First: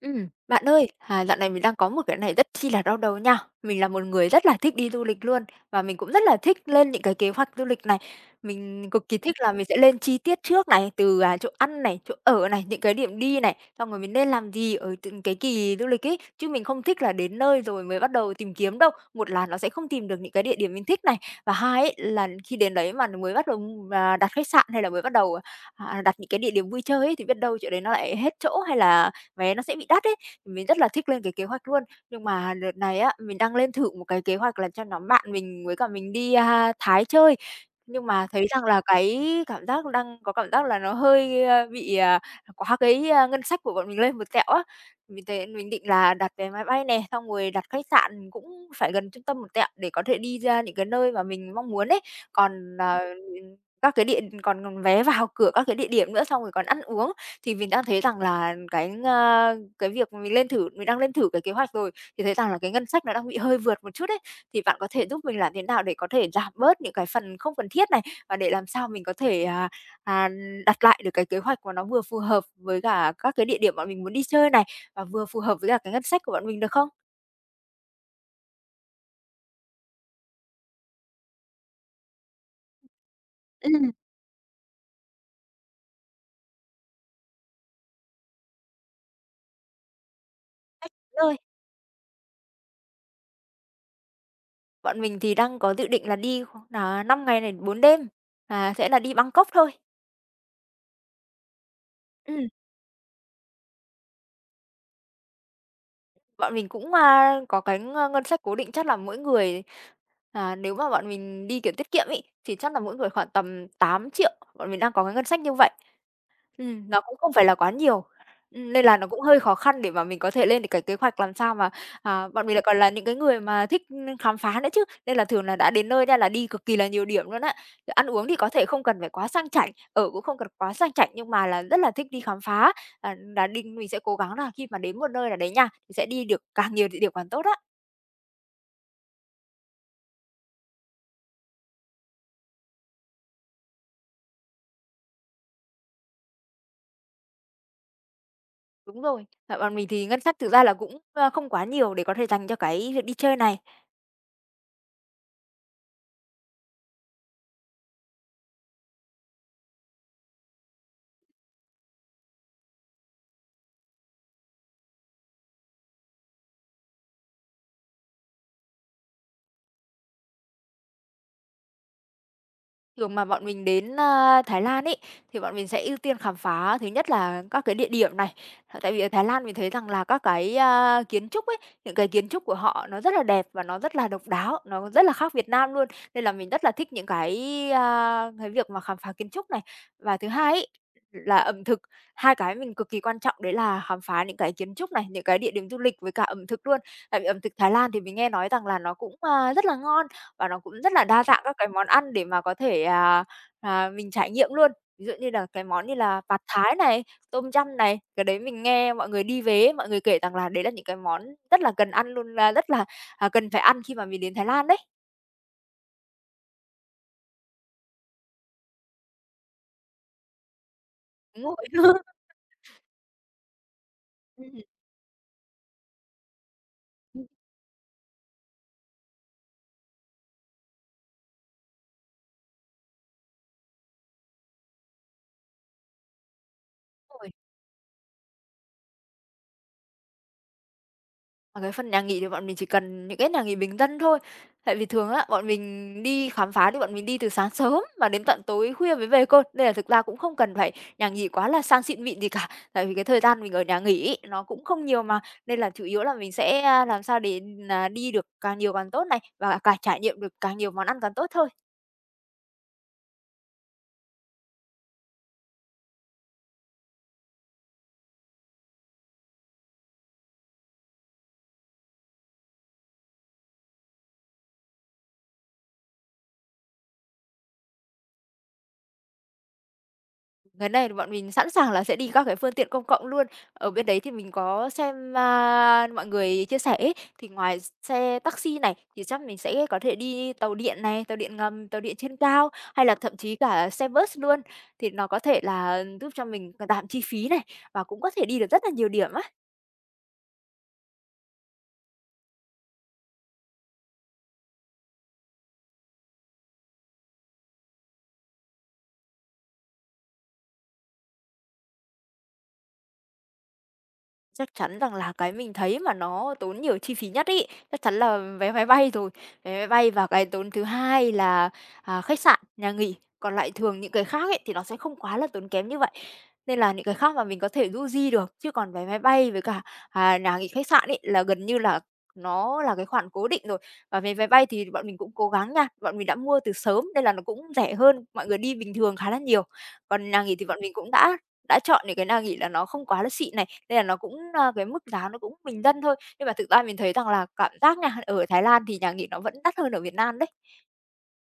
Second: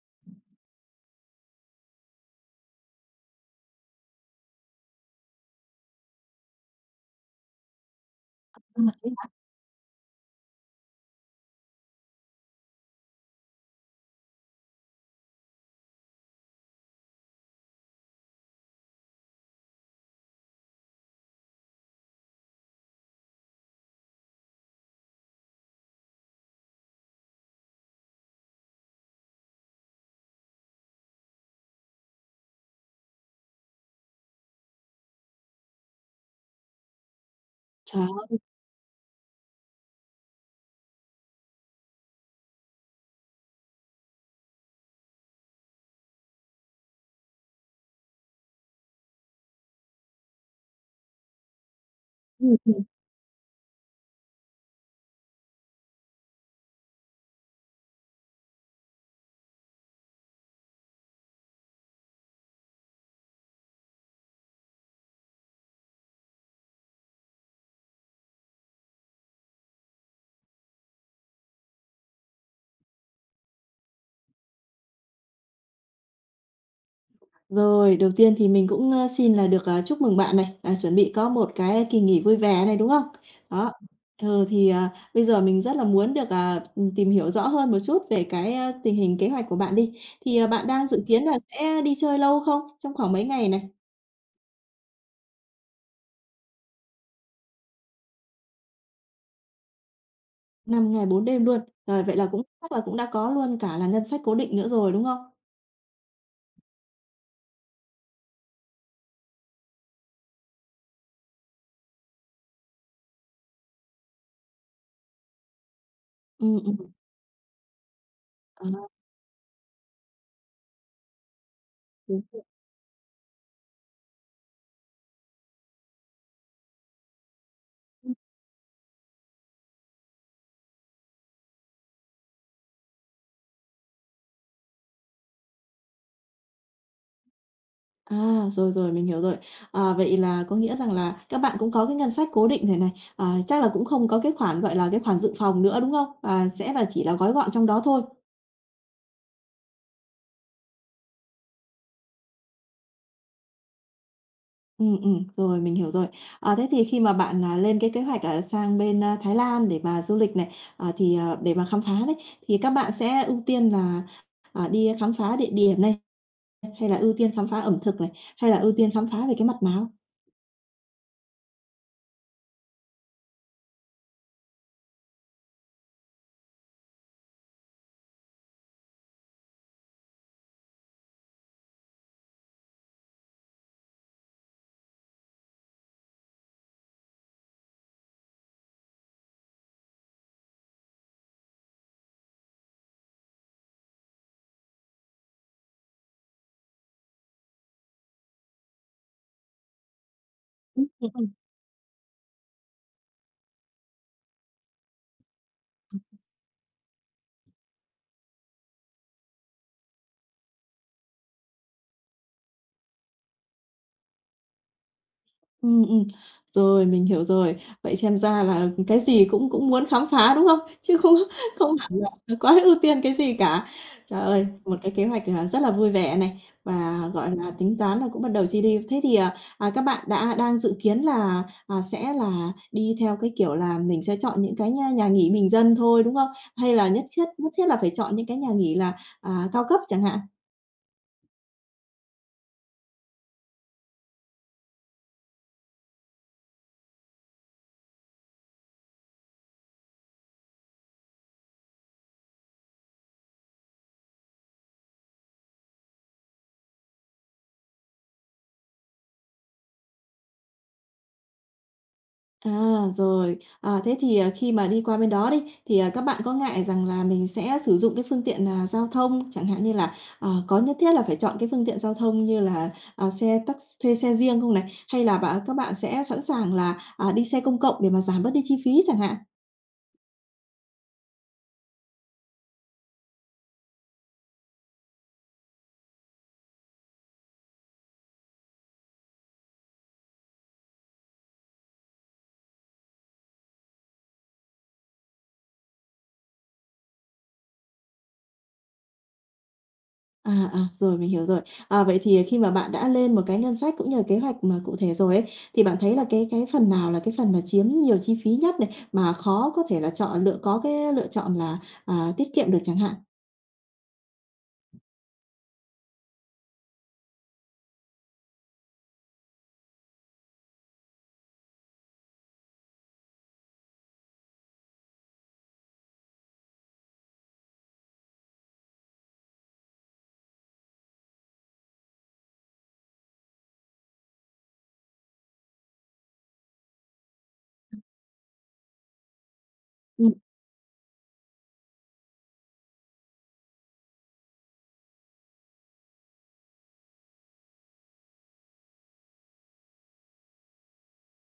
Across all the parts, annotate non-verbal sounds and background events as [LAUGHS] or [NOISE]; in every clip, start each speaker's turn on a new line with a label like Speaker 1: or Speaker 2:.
Speaker 1: Bạn ơi, à, dạo này mình đang có một cái này rất chi là đau đầu nha. Mình là một người rất là thích đi du lịch luôn và mình cũng rất là thích lên những cái kế hoạch du lịch này.
Speaker 2: À,
Speaker 1: Mình cực
Speaker 2: thế
Speaker 1: kỳ
Speaker 2: hả?
Speaker 1: thích là mình sẽ lên chi tiết trước này, từ, à, chỗ ăn này, chỗ ở này, những cái điểm đi này, xong rồi mình nên làm gì ở từng cái kỳ du lịch ấy. Chứ mình không thích là đến nơi rồi mới bắt đầu tìm kiếm đâu. Một là nó sẽ không tìm được những cái địa điểm mình thích này, và hai ấy là khi đến đấy mà mới bắt đầu, à, đặt khách sạn hay là mới bắt đầu, à, đặt những cái địa điểm vui chơi ấy, thì biết đâu chỗ đấy nó lại hết chỗ hay là vé nó sẽ bị đắt ấy, thì mình rất là thích lên cái kế hoạch luôn. Nhưng mà đợt này á, mình đang lên thử một cái kế hoạch là cho nhóm bạn mình với cả mình đi, Thái chơi, nhưng
Speaker 2: Trời
Speaker 1: mà
Speaker 2: ơi!
Speaker 1: thấy rằng là cái cảm giác đang có cảm giác là nó hơi, bị, à, quá cái, ngân sách của bọn mình lên một tẹo á. Mình thấy mình định là đặt vé máy bay này xong rồi đặt khách sạn cũng phải gần trung tâm một tẹo để có thể đi ra những cái nơi mà mình mong muốn ấy. Còn, à, các cái địa còn vé vào cửa các cái địa điểm nữa, xong rồi còn ăn uống. Thì mình đang thấy rằng là cái, cái việc mình đang lên thử cái kế hoạch rồi, thì thấy rằng là cái ngân sách nó đang bị hơi vượt một chút ấy. Thì bạn có thể giúp mình làm thế nào để có thể giảm bớt những cái phần không cần thiết này, và để làm sao mình có thể, à, đặt lại được cái kế hoạch mà nó vừa phù hợp với cả các cái địa điểm bọn mình muốn đi chơi này, và vừa phù hợp với cả cái ngân sách của bọn mình được không?
Speaker 2: Rồi, đầu tiên thì mình cũng, xin là được, chúc mừng bạn này, chuẩn bị có một cái kỳ nghỉ vui vẻ này, đúng không?
Speaker 1: Ừ,
Speaker 2: Đó, ừ, thì, bây giờ mình rất là muốn được, tìm hiểu rõ hơn một chút về cái, tình hình kế hoạch của bạn đi. Thì, bạn đang dự kiến
Speaker 1: rồi,
Speaker 2: là sẽ đi chơi lâu không? Trong khoảng mấy ngày này?
Speaker 1: bọn mình thì đang có dự định là đi khoảng nà 5 ngày này 4 đêm, à, sẽ là đi Bangkok thôi.
Speaker 2: Năm ngày 4 đêm luôn. Rồi, vậy là
Speaker 1: Ừ,
Speaker 2: cũng chắc là cũng đã có luôn cả là ngân sách cố định nữa rồi, đúng không?
Speaker 1: bọn mình cũng, có cái, ngân sách cố định chắc là mỗi người. À, nếu mà bọn mình đi, kiểu, tiết kiệm ấy, thì chắc là mỗi người khoảng tầm 8 triệu bọn mình đang có cái ngân sách như vậy.
Speaker 2: Ừm, ừm,
Speaker 1: Nó cũng không phải là quá nhiều,
Speaker 2: à,
Speaker 1: nên là nó cũng hơi khó khăn để mà mình có thể lên được cái kế hoạch làm sao mà à, bọn mình lại còn là những cái người mà thích, khám phá nữa chứ, nên là thường là đã đến nơi ra là đi cực kỳ là nhiều điểm luôn á. Ăn
Speaker 2: [UNINTELLIGIBLE]
Speaker 1: uống thì có thể không cần phải quá sang chảnh, ở cũng không cần quá sang chảnh, nhưng mà là rất là thích đi khám phá, à, là đi mình sẽ cố gắng là khi mà đến một nơi là đấy nha, mình sẽ đi được càng nhiều địa điểm càng tốt á.
Speaker 2: À, rồi, mình hiểu rồi. À, vậy là có nghĩa rằng là các bạn cũng có cái ngân sách cố định thế này, à, chắc là cũng không có cái khoản, gọi là, cái khoản dự phòng nữa, đúng không? Và sẽ là chỉ là gói gọn trong đó thôi.
Speaker 1: Đúng rồi, tại bọn mình thì ngân sách thực ra là cũng, không quá nhiều để có thể dành cho cái việc đi chơi này.
Speaker 2: Ừ rồi, mình hiểu rồi. À, thế thì khi mà bạn, lên cái kế hoạch, sang bên, Thái Lan để mà du lịch này, à, thì, để mà khám phá đấy, thì các bạn sẽ ưu tiên là, đi khám phá địa điểm này, hay là ưu tiên khám phá ẩm thực này, hay là ưu tiên khám phá về cái mặt nào?
Speaker 1: Thường mà bọn mình đến, Thái Lan ấy, thì bọn mình sẽ ưu tiên khám phá thứ nhất là các cái địa điểm này. Ờ, tại vì ở Thái Lan mình thấy rằng là các cái, kiến trúc ấy, những cái kiến trúc của họ nó rất là đẹp và nó rất là độc đáo, nó rất là khác Việt Nam luôn, nên là mình rất là thích những cái, cái việc mà khám phá kiến trúc này. Và thứ hai ấy, là ẩm thực, hai cái mình cực kỳ quan trọng đấy là khám phá những cái kiến trúc này, những cái địa điểm du lịch với cả ẩm thực luôn. Tại vì ẩm thực Thái Lan thì mình nghe nói rằng là nó cũng, rất là ngon và nó cũng rất là đa dạng các cái món ăn để mà có thể, mình trải nghiệm luôn. Ví dụ như là cái món như là Pad Thái này, Tôm Yum này, cái đấy mình nghe mọi người đi về mọi người kể rằng là đấy là những cái món rất là cần ăn luôn, rất là, à, cần phải ăn khi mà mình đến Thái Lan đấy.
Speaker 2: Ừ. Rồi, mình hiểu rồi. Vậy xem ra là cái gì cũng cũng muốn khám phá, đúng không? Chứ không
Speaker 1: Đúng
Speaker 2: [LAUGHS] không hẳn
Speaker 1: rồi. [LAUGHS]
Speaker 2: là, ờ, quá ưu tiên cái gì cả. Trời ơi,
Speaker 1: Ừm,
Speaker 2: một cái kế hoạch, à, rất là vui vẻ này, và,
Speaker 1: đúng
Speaker 2: gọi là, tính toán là cũng bắt đầu chi đi. Thế thì, à, à, các bạn đã đang dự kiến là, sẽ là đi theo cái kiểu là mình sẽ chọn những cái nhà nhà nghỉ bình dân thôi, đúng không? Hay là
Speaker 1: rồi.
Speaker 2: nhất thiết là phải chọn những cái nhà nghỉ là, cao cấp chẳng hạn?
Speaker 1: Mà cái phần nhà nghỉ thì bọn mình chỉ cần những cái nhà nghỉ bình dân thôi. Tại vì thường á, bọn mình đi khám phá thì bọn mình đi từ sáng sớm và đến tận tối khuya mới về cơ, nên là thực ra cũng không cần phải nhà nghỉ quá là sang xịn mịn gì cả. [LAUGHS] Tại vì cái thời gian mình ở nhà nghỉ ấy, nó cũng không nhiều mà, nên là chủ yếu là mình sẽ, làm sao để, à, đi được càng nhiều càng tốt này, và cả trải nghiệm được càng nhiều món ăn càng tốt thôi.
Speaker 2: À, rồi. À, thế thì, à, khi mà đi qua bên đó đi, thì, các bạn có ngại rằng là mình sẽ sử dụng cái phương tiện, giao thông, chẳng hạn như là, ờ, có nhất thiết là phải chọn cái phương tiện giao thông như là, xe taxi thuê xe riêng không này? Hay là các bạn sẽ sẵn sàng là, đi xe công cộng để mà giảm bớt đi chi phí chẳng hạn?
Speaker 1: Cái này thì bọn mình sẵn sàng là sẽ đi các cái phương tiện công cộng luôn. Ở bên đấy thì mình có xem, mọi người chia sẻ ấy, thì ngoài xe taxi này, thì chắc mình sẽ có thể đi tàu điện này, tàu điện ngầm, tàu điện trên cao, hay là thậm chí cả xe bus luôn. Thì nó có thể là ừ, giúp cho mình giảm chi phí này, và cũng có thể đi được rất là nhiều điểm á.
Speaker 2: À, à, rồi, mình hiểu rồi. À, vậy thì khi mà bạn đã lên một cái ngân sách cũng như là kế hoạch mà cụ thể rồi ấy, thì bạn thấy là cái phần nào là cái phần mà chiếm nhiều chi phí nhất này, mà khó có thể là chọn lựa có cái lựa chọn là, tiết kiệm được chẳng hạn?
Speaker 1: Chắc chắn rằng là cái mình thấy mà nó tốn nhiều chi phí nhất ấy, chắc chắn là vé máy bay rồi. Vé máy bay và cái tốn thứ hai là, à, khách sạn, nhà nghỉ. Còn lại thường những cái khác ấy thì nó sẽ không quá là tốn kém như vậy, nên là những cái khác mà mình có thể du di được. Chứ còn vé máy bay với cả, à, nhà nghỉ, khách sạn ấy là gần như là nó là cái khoản cố định rồi. Và vé máy bay thì bọn mình cũng cố gắng nha, bọn mình đã mua từ sớm nên là nó cũng rẻ hơn mọi người đi bình thường khá là nhiều. Còn
Speaker 2: Ừm,
Speaker 1: nhà nghỉ thì bọn mình cũng đã chọn những cái nào nghĩ là nó không quá là xịn này, nên là nó cũng, cái mức giá nó cũng bình dân thôi. Nhưng mà thực ra mình thấy rằng là cảm giác nha, ở Thái Lan thì nhà nghỉ nó vẫn đắt hơn ở Việt Nam đấy.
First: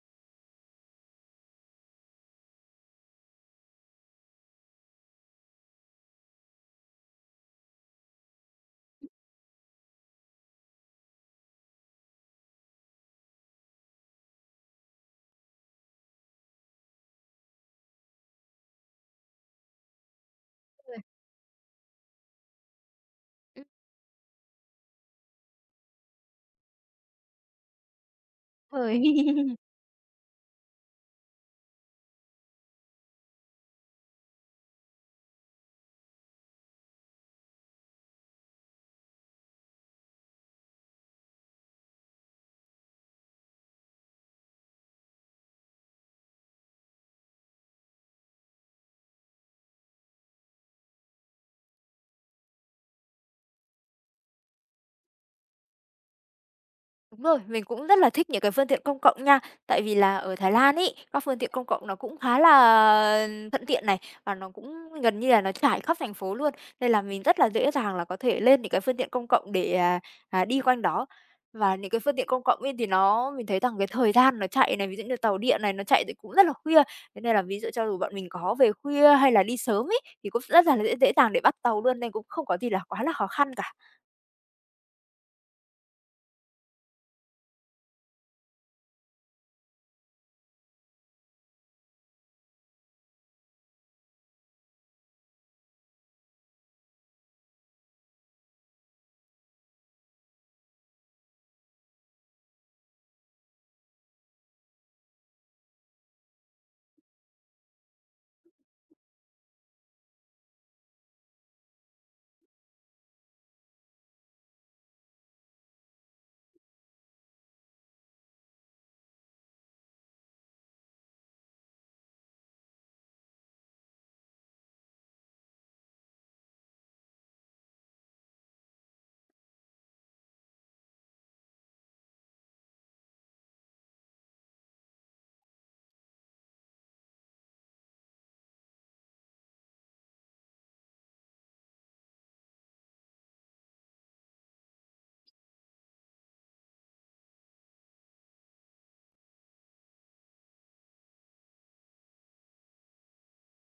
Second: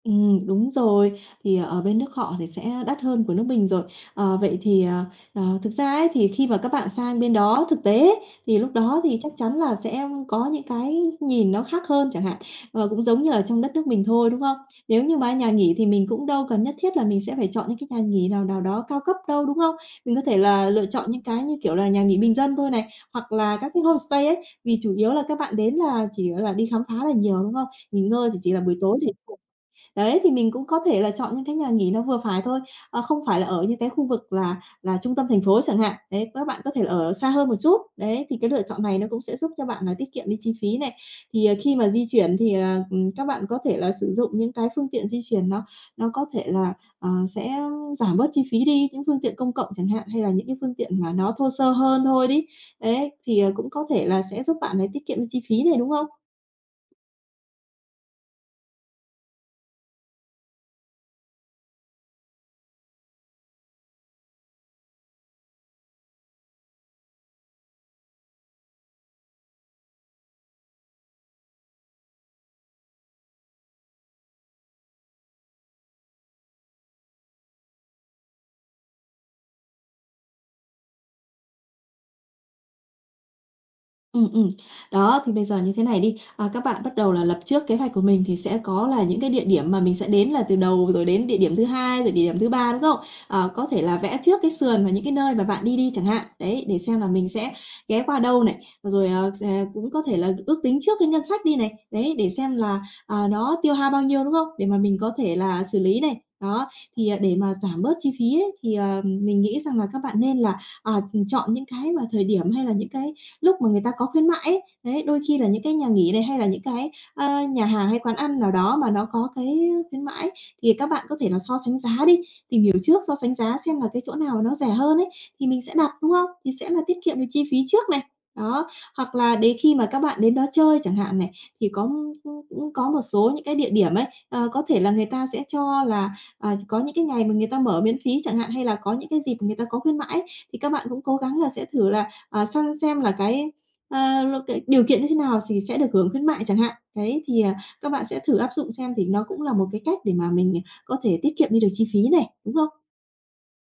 Speaker 2: đúng rồi, thì ờ, ở bên nước họ thì sẽ đắt hơn của nước mình rồi. Ờ, vậy thì, ờ, ờ, thực ra ấy thì khi mà các bạn sang bên đó thực tế ấy, thì lúc đó thì chắc chắn là sẽ có những cái nhìn nó khác hơn chẳng hạn, và cũng giống như là trong đất nước mình thôi, đúng không? Nếu như mà nhà nghỉ thì mình cũng đâu cần nhất thiết là mình sẽ phải chọn những cái nhà nghỉ nào nào đó cao cấp đâu, đúng không? Mình có thể là lựa chọn những cái như, kiểu là, nhà nghỉ bình dân thôi này, hoặc là
Speaker 1: Ừm,
Speaker 2: các cái homestay ấy, vì chủ yếu là các bạn đến là chỉ, là, đi khám phá là nhiều, đúng không? Nghỉ ngơi thì chỉ là buổi tối
Speaker 1: rồi.
Speaker 2: thì
Speaker 1: [LAUGHS]
Speaker 2: Đấy, thì mình cũng có thể là chọn những cái nhà nghỉ nó vừa phải thôi, ờ, không phải là ở những cái khu vực là trung tâm thành phố chẳng hạn. Đấy, các bạn có thể là ở xa hơn một chút. Đấy, thì cái lựa chọn này nó cũng sẽ giúp cho bạn là tiết kiệm đi chi phí này. Thì, ờ, khi mà di chuyển thì, ờ, các bạn có thể là sử dụng những cái phương tiện di chuyển nó có thể là, ờ, sẽ giảm bớt chi phí đi, những phương tiện công cộng chẳng hạn, hay là những cái phương tiện mà nó thô sơ hơn thôi đi. Đấy, thì, ờ, cũng có thể là sẽ giúp bạn là tiết kiệm đi chi phí này, đúng không?
Speaker 1: Đúng rồi, mình cũng rất là thích những cái phương tiện công cộng nha. Tại vì là ở Thái Lan ấy, các phương tiện công cộng nó cũng khá là thuận tiện này và nó cũng gần như là nó trải khắp thành phố luôn. Nên là mình rất là dễ dàng là có thể lên những cái phương tiện công cộng để, đi quanh đó. Và những cái phương tiện công cộng ấy thì nó mình thấy rằng cái thời gian nó chạy này, ví dụ như tàu điện này, nó chạy thì cũng rất là khuya. Thế nên là ví dụ cho dù bọn mình có về khuya hay là đi sớm ấy, thì cũng rất là dễ dễ dàng để bắt tàu luôn, nên cũng không có gì là quá là khó khăn cả.
Speaker 2: Ừ. Đó, thì bây giờ như thế này đi, các bạn bắt đầu là lập trước kế hoạch của mình thì sẽ có là những cái địa điểm mà mình sẽ đến là từ đầu rồi đến địa điểm thứ hai, rồi địa điểm thứ ba, đúng không? Ờ, có thể là vẽ trước cái sườn và những cái nơi mà bạn đi đi chẳng hạn, đấy, để xem là mình sẽ ghé qua đâu này, rồi, ờ, sẽ cũng có thể là ước tính trước cái ngân sách đi này, đấy, để xem là, nó tiêu hao bao nhiêu, đúng không? Để mà mình có thể là xử lý này. Đó, thì, để mà giảm bớt chi phí ấy, thì, ờ, mình nghĩ rằng là các bạn nên là, à, chọn những cái mà thời điểm hay là những cái lúc mà người ta có khuyến mãi, ấy. Đấy, đôi khi là những cái nhà nghỉ này hay là những cái, ơ, nhà hàng hay quán ăn nào đó mà nó có cái khuyến mãi thì các bạn có thể là so sánh giá đi, tìm hiểu trước, so sánh giá xem là cái chỗ nào nó rẻ hơn ấy, thì mình sẽ đặt, đúng không? Thì sẽ là tiết kiệm được chi phí trước này. Đó, hoặc là đến khi mà các bạn đến đó chơi chẳng hạn này, thì có, cũng có một số những cái địa điểm ấy, ờ, có thể là người ta sẽ cho là, có những cái ngày mà người ta mở miễn phí chẳng hạn, hay là có những cái dịp người ta có khuyến mãi ấy, thì các bạn cũng cố gắng là sẽ thử là săn xem là cái, ờ, cái điều kiện như thế nào thì sẽ được hưởng khuyến mại chẳng hạn. Đấy, thì, các bạn sẽ thử áp dụng xem thì nó cũng là một cái cách để mà mình, có thể tiết kiệm đi được chi phí này, đúng không?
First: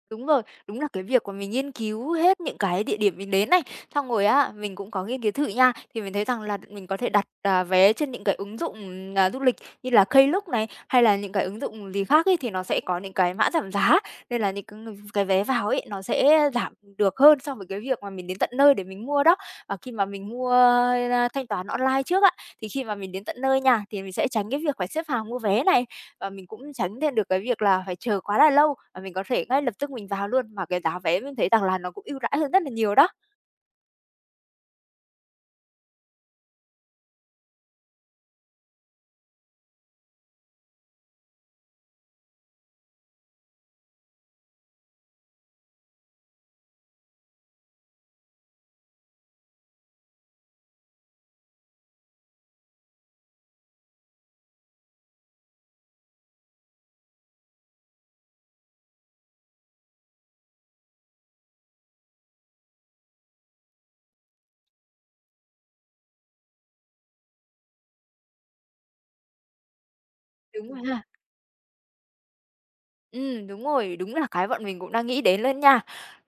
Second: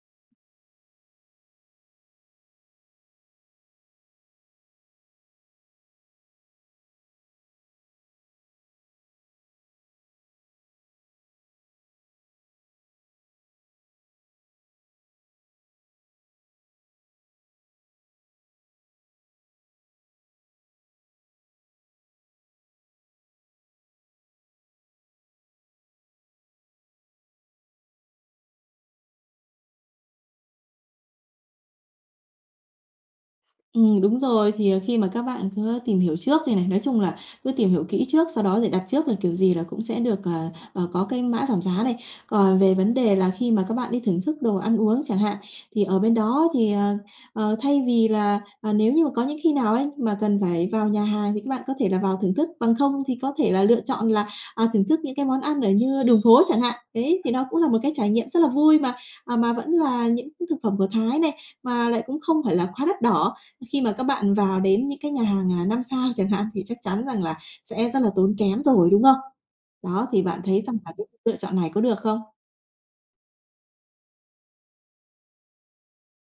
Speaker 1: Đúng rồi, đúng là cái việc của mình nghiên cứu hết những cái địa điểm mình đến này, xong rồi á, mình cũng có nghiên cứu thử nha, thì mình thấy rằng là mình có thể đặt, à, vé trên những cái ứng dụng, à, du lịch như là Klook này, hay là những cái ứng dụng gì khác ấy, thì nó sẽ có những cái mã giảm giá, nên là những cái vé vào ấy, nó sẽ giảm được hơn so với cái việc mà mình đến tận nơi để mình mua đó. Và khi mà mình mua, thanh toán online trước á, thì khi mà mình đến tận nơi nha, thì mình sẽ tránh cái việc phải xếp hàng mua vé này. Và mình cũng tránh thêm được cái việc là phải chờ quá là lâu, và mình có thể ngay lập tức mình vào luôn, mà cái giá vé mình thấy rằng là nó cũng ưu đãi hơn rất là nhiều đó.
Speaker 2: Đúng rồi. Thì, ờ, khi mà các bạn cứ tìm hiểu trước đây này, nói chung là cứ tìm hiểu kỹ trước, sau đó để đặt trước là kiểu gì là cũng sẽ được, có cái mã giảm giá này. Còn về vấn đề là khi mà các bạn đi thưởng thức đồ ăn uống chẳng hạn, thì ở bên đó thì, thay vì là, nếu như mà có những khi nào ấy mà cần phải vào nhà hàng thì các bạn có thể là vào thưởng thức, bằng không thì có thể là lựa chọn là, thưởng thức những cái món ăn ở như đường phố chẳng hạn. Đấy, thì nó cũng là một cái trải nghiệm rất là vui mà, mà vẫn là những thực phẩm của Thái này, mà lại cũng không phải là quá đắt đỏ. Khi mà các bạn vào đến những cái nhà hàng, 5 sao chẳng hạn thì chắc chắn rằng là sẽ rất là tốn kém rồi, đúng không? Đó, thì bạn thấy
Speaker 1: Đúng
Speaker 2: rằng
Speaker 1: rồi
Speaker 2: là
Speaker 1: ha.
Speaker 2: cái lựa chọn này có được không?
Speaker 1: Đúng rồi, đúng là cái bọn mình cũng đang nghĩ đến lên nha.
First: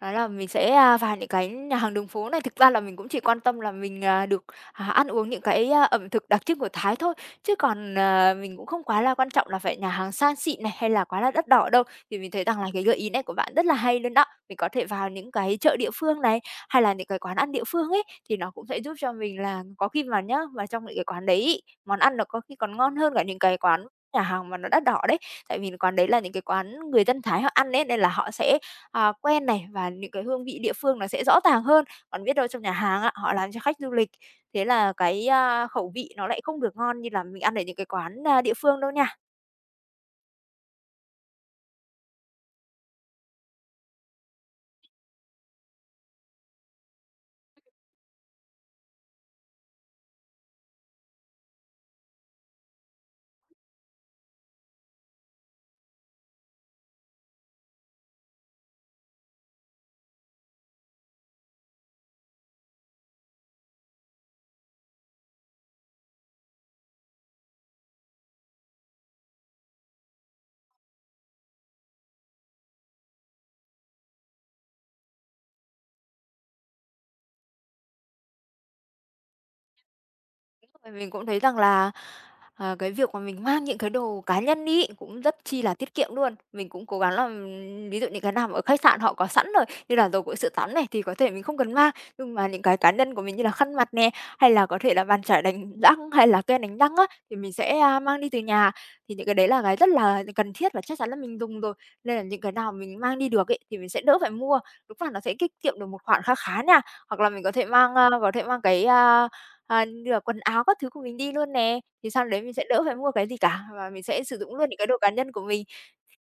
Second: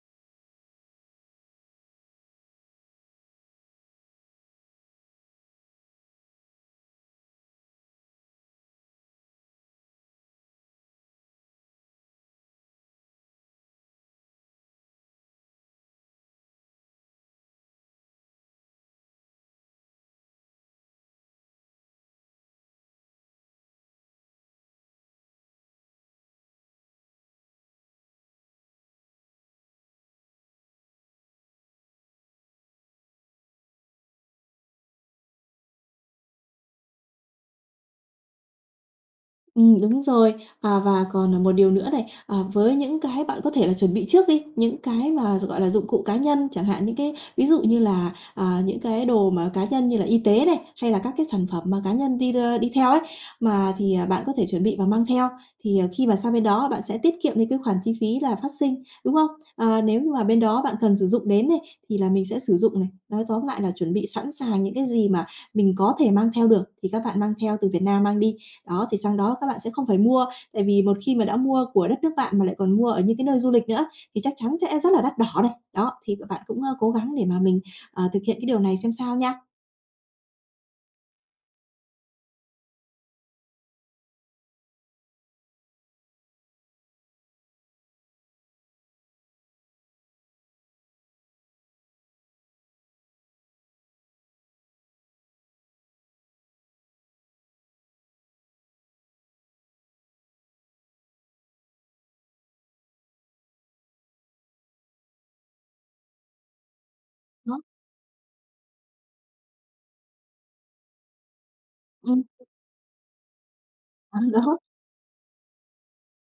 Speaker 1: Đó là mình sẽ, vào những cái nhà hàng đường phố này, thực ra là mình cũng chỉ quan tâm là mình, được, ăn uống những cái, ẩm thực đặc trưng của Thái thôi, chứ còn, ờ, mình cũng không quá là quan trọng là phải nhà hàng sang xịn này, hay là quá là đắt đỏ đâu. Thì mình thấy rằng là cái gợi ý này của bạn rất là hay luôn đó. Mình có thể vào những cái chợ địa phương này, hay là những cái quán ăn địa phương ấy, thì nó cũng sẽ giúp cho mình là có khi mà nhá, vào trong những cái quán đấy ấy, món ăn nó có khi còn ngon hơn cả những cái quán nhà hàng mà nó đắt đỏ đấy, tại vì quán đấy là những cái quán người dân Thái họ ăn ấy, nên là họ sẽ, à, quen này, và những cái hương vị địa phương nó sẽ rõ ràng hơn. Còn biết đâu trong nhà hàng á, họ làm cho khách du lịch, thế là cái, khẩu vị nó lại không được ngon như là mình ăn ở những cái quán, địa phương đâu nha.
Speaker 2: Đúng rồi. À, và còn, một điều nữa này, à, với những cái bạn có thể là chuẩn bị trước đi, những cái mà, gọi là, dụng cụ cá nhân, chẳng hạn những cái ví dụ như là, những cái đồ mà cá nhân như là y tế này, hay là các cái sản phẩm mà cá nhân đi theo ấy, mà thì, bạn có thể chuẩn bị và mang theo, thì, khi mà sang bên đó bạn sẽ tiết kiệm đi cái khoản chi phí là phát sinh, đúng không? À, nếu như mà bên đó bạn cần sử dụng đến này, thì là mình sẽ sử dụng này. Nói tóm lại là chuẩn bị sẵn sàng những cái gì mà mình có thể mang theo được thì các bạn mang theo từ Việt Nam mang đi. Đó, thì sang đó các bạn sẽ không phải mua, tại vì một khi mà đã mua của đất nước bạn mà lại còn mua ở những cái nơi du lịch nữa thì chắc chắn sẽ rất là đắt đỏ này. Đó, thì các bạn cũng, ơ, cố gắng để mà mình, ờ, thực hiện cái điều này xem sao nha.
Speaker 1: Rồi mình cũng thấy rằng là, à, cái việc mà mình mang những cái đồ cá nhân đi cũng rất chi là tiết kiệm luôn. Mình cũng cố gắng là, ví dụ những cái nào mà ở khách sạn họ có sẵn rồi, như là dầu gội sữa tắm này thì có thể mình không cần mang, nhưng mà những cái cá nhân của mình như là khăn mặt nè, hay là có thể là bàn chải đánh răng, hay là kem đánh răng á, thì mình sẽ, mang đi từ nhà. Thì những cái đấy là cái rất là cần thiết và chắc chắn là mình dùng rồi, nên là những cái nào mình mang đi được ấy thì mình sẽ đỡ phải mua. Đúng là nó sẽ tiết kiệm được một khoản khá khá nha. Hoặc là mình có
Speaker 2: Đó,
Speaker 1: thể mang, a, có thể mang cái, à, ờ, như là quần áo các thứ của mình đi luôn nè, thì
Speaker 2: ừm,
Speaker 1: sau đấy mình sẽ đỡ phải mua cái gì cả, và mình
Speaker 2: ờ,
Speaker 1: sẽ sử dụng
Speaker 2: đó,
Speaker 1: luôn những cái đồ cá nhân của mình.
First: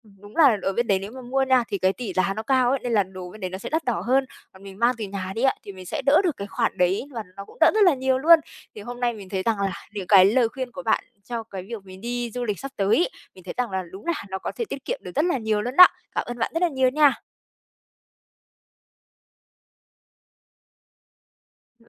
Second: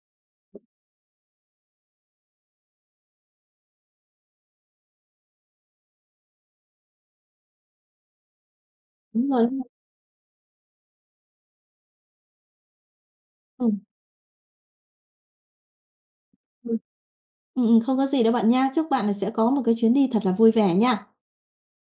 Speaker 1: Ừ, đúng là ở bên đấy nếu mà mua nha, thì cái tỷ giá nó cao ấy, nên là đồ bên đấy nó sẽ đắt đỏ hơn, còn mình mang từ nhà đi ạ thì mình sẽ đỡ được cái khoản đấy và nó cũng đỡ rất là nhiều luôn. Thì hôm nay mình
Speaker 2: đúng
Speaker 1: thấy
Speaker 2: rồi,
Speaker 1: rằng là những cái lời khuyên của bạn cho cái việc mình đi du lịch sắp tới ấy, mình thấy rằng
Speaker 2: Ừm,
Speaker 1: là đúng là nó có thể tiết kiệm được rất là nhiều luôn đó. Cảm ơn bạn rất là
Speaker 2: ừm,
Speaker 1: nhiều nha.
Speaker 2: không có gì đâu bạn nha. Chúc bạn là sẽ có một cái chuyến đi thật là vui vẻ nha.
Speaker 1: Bye.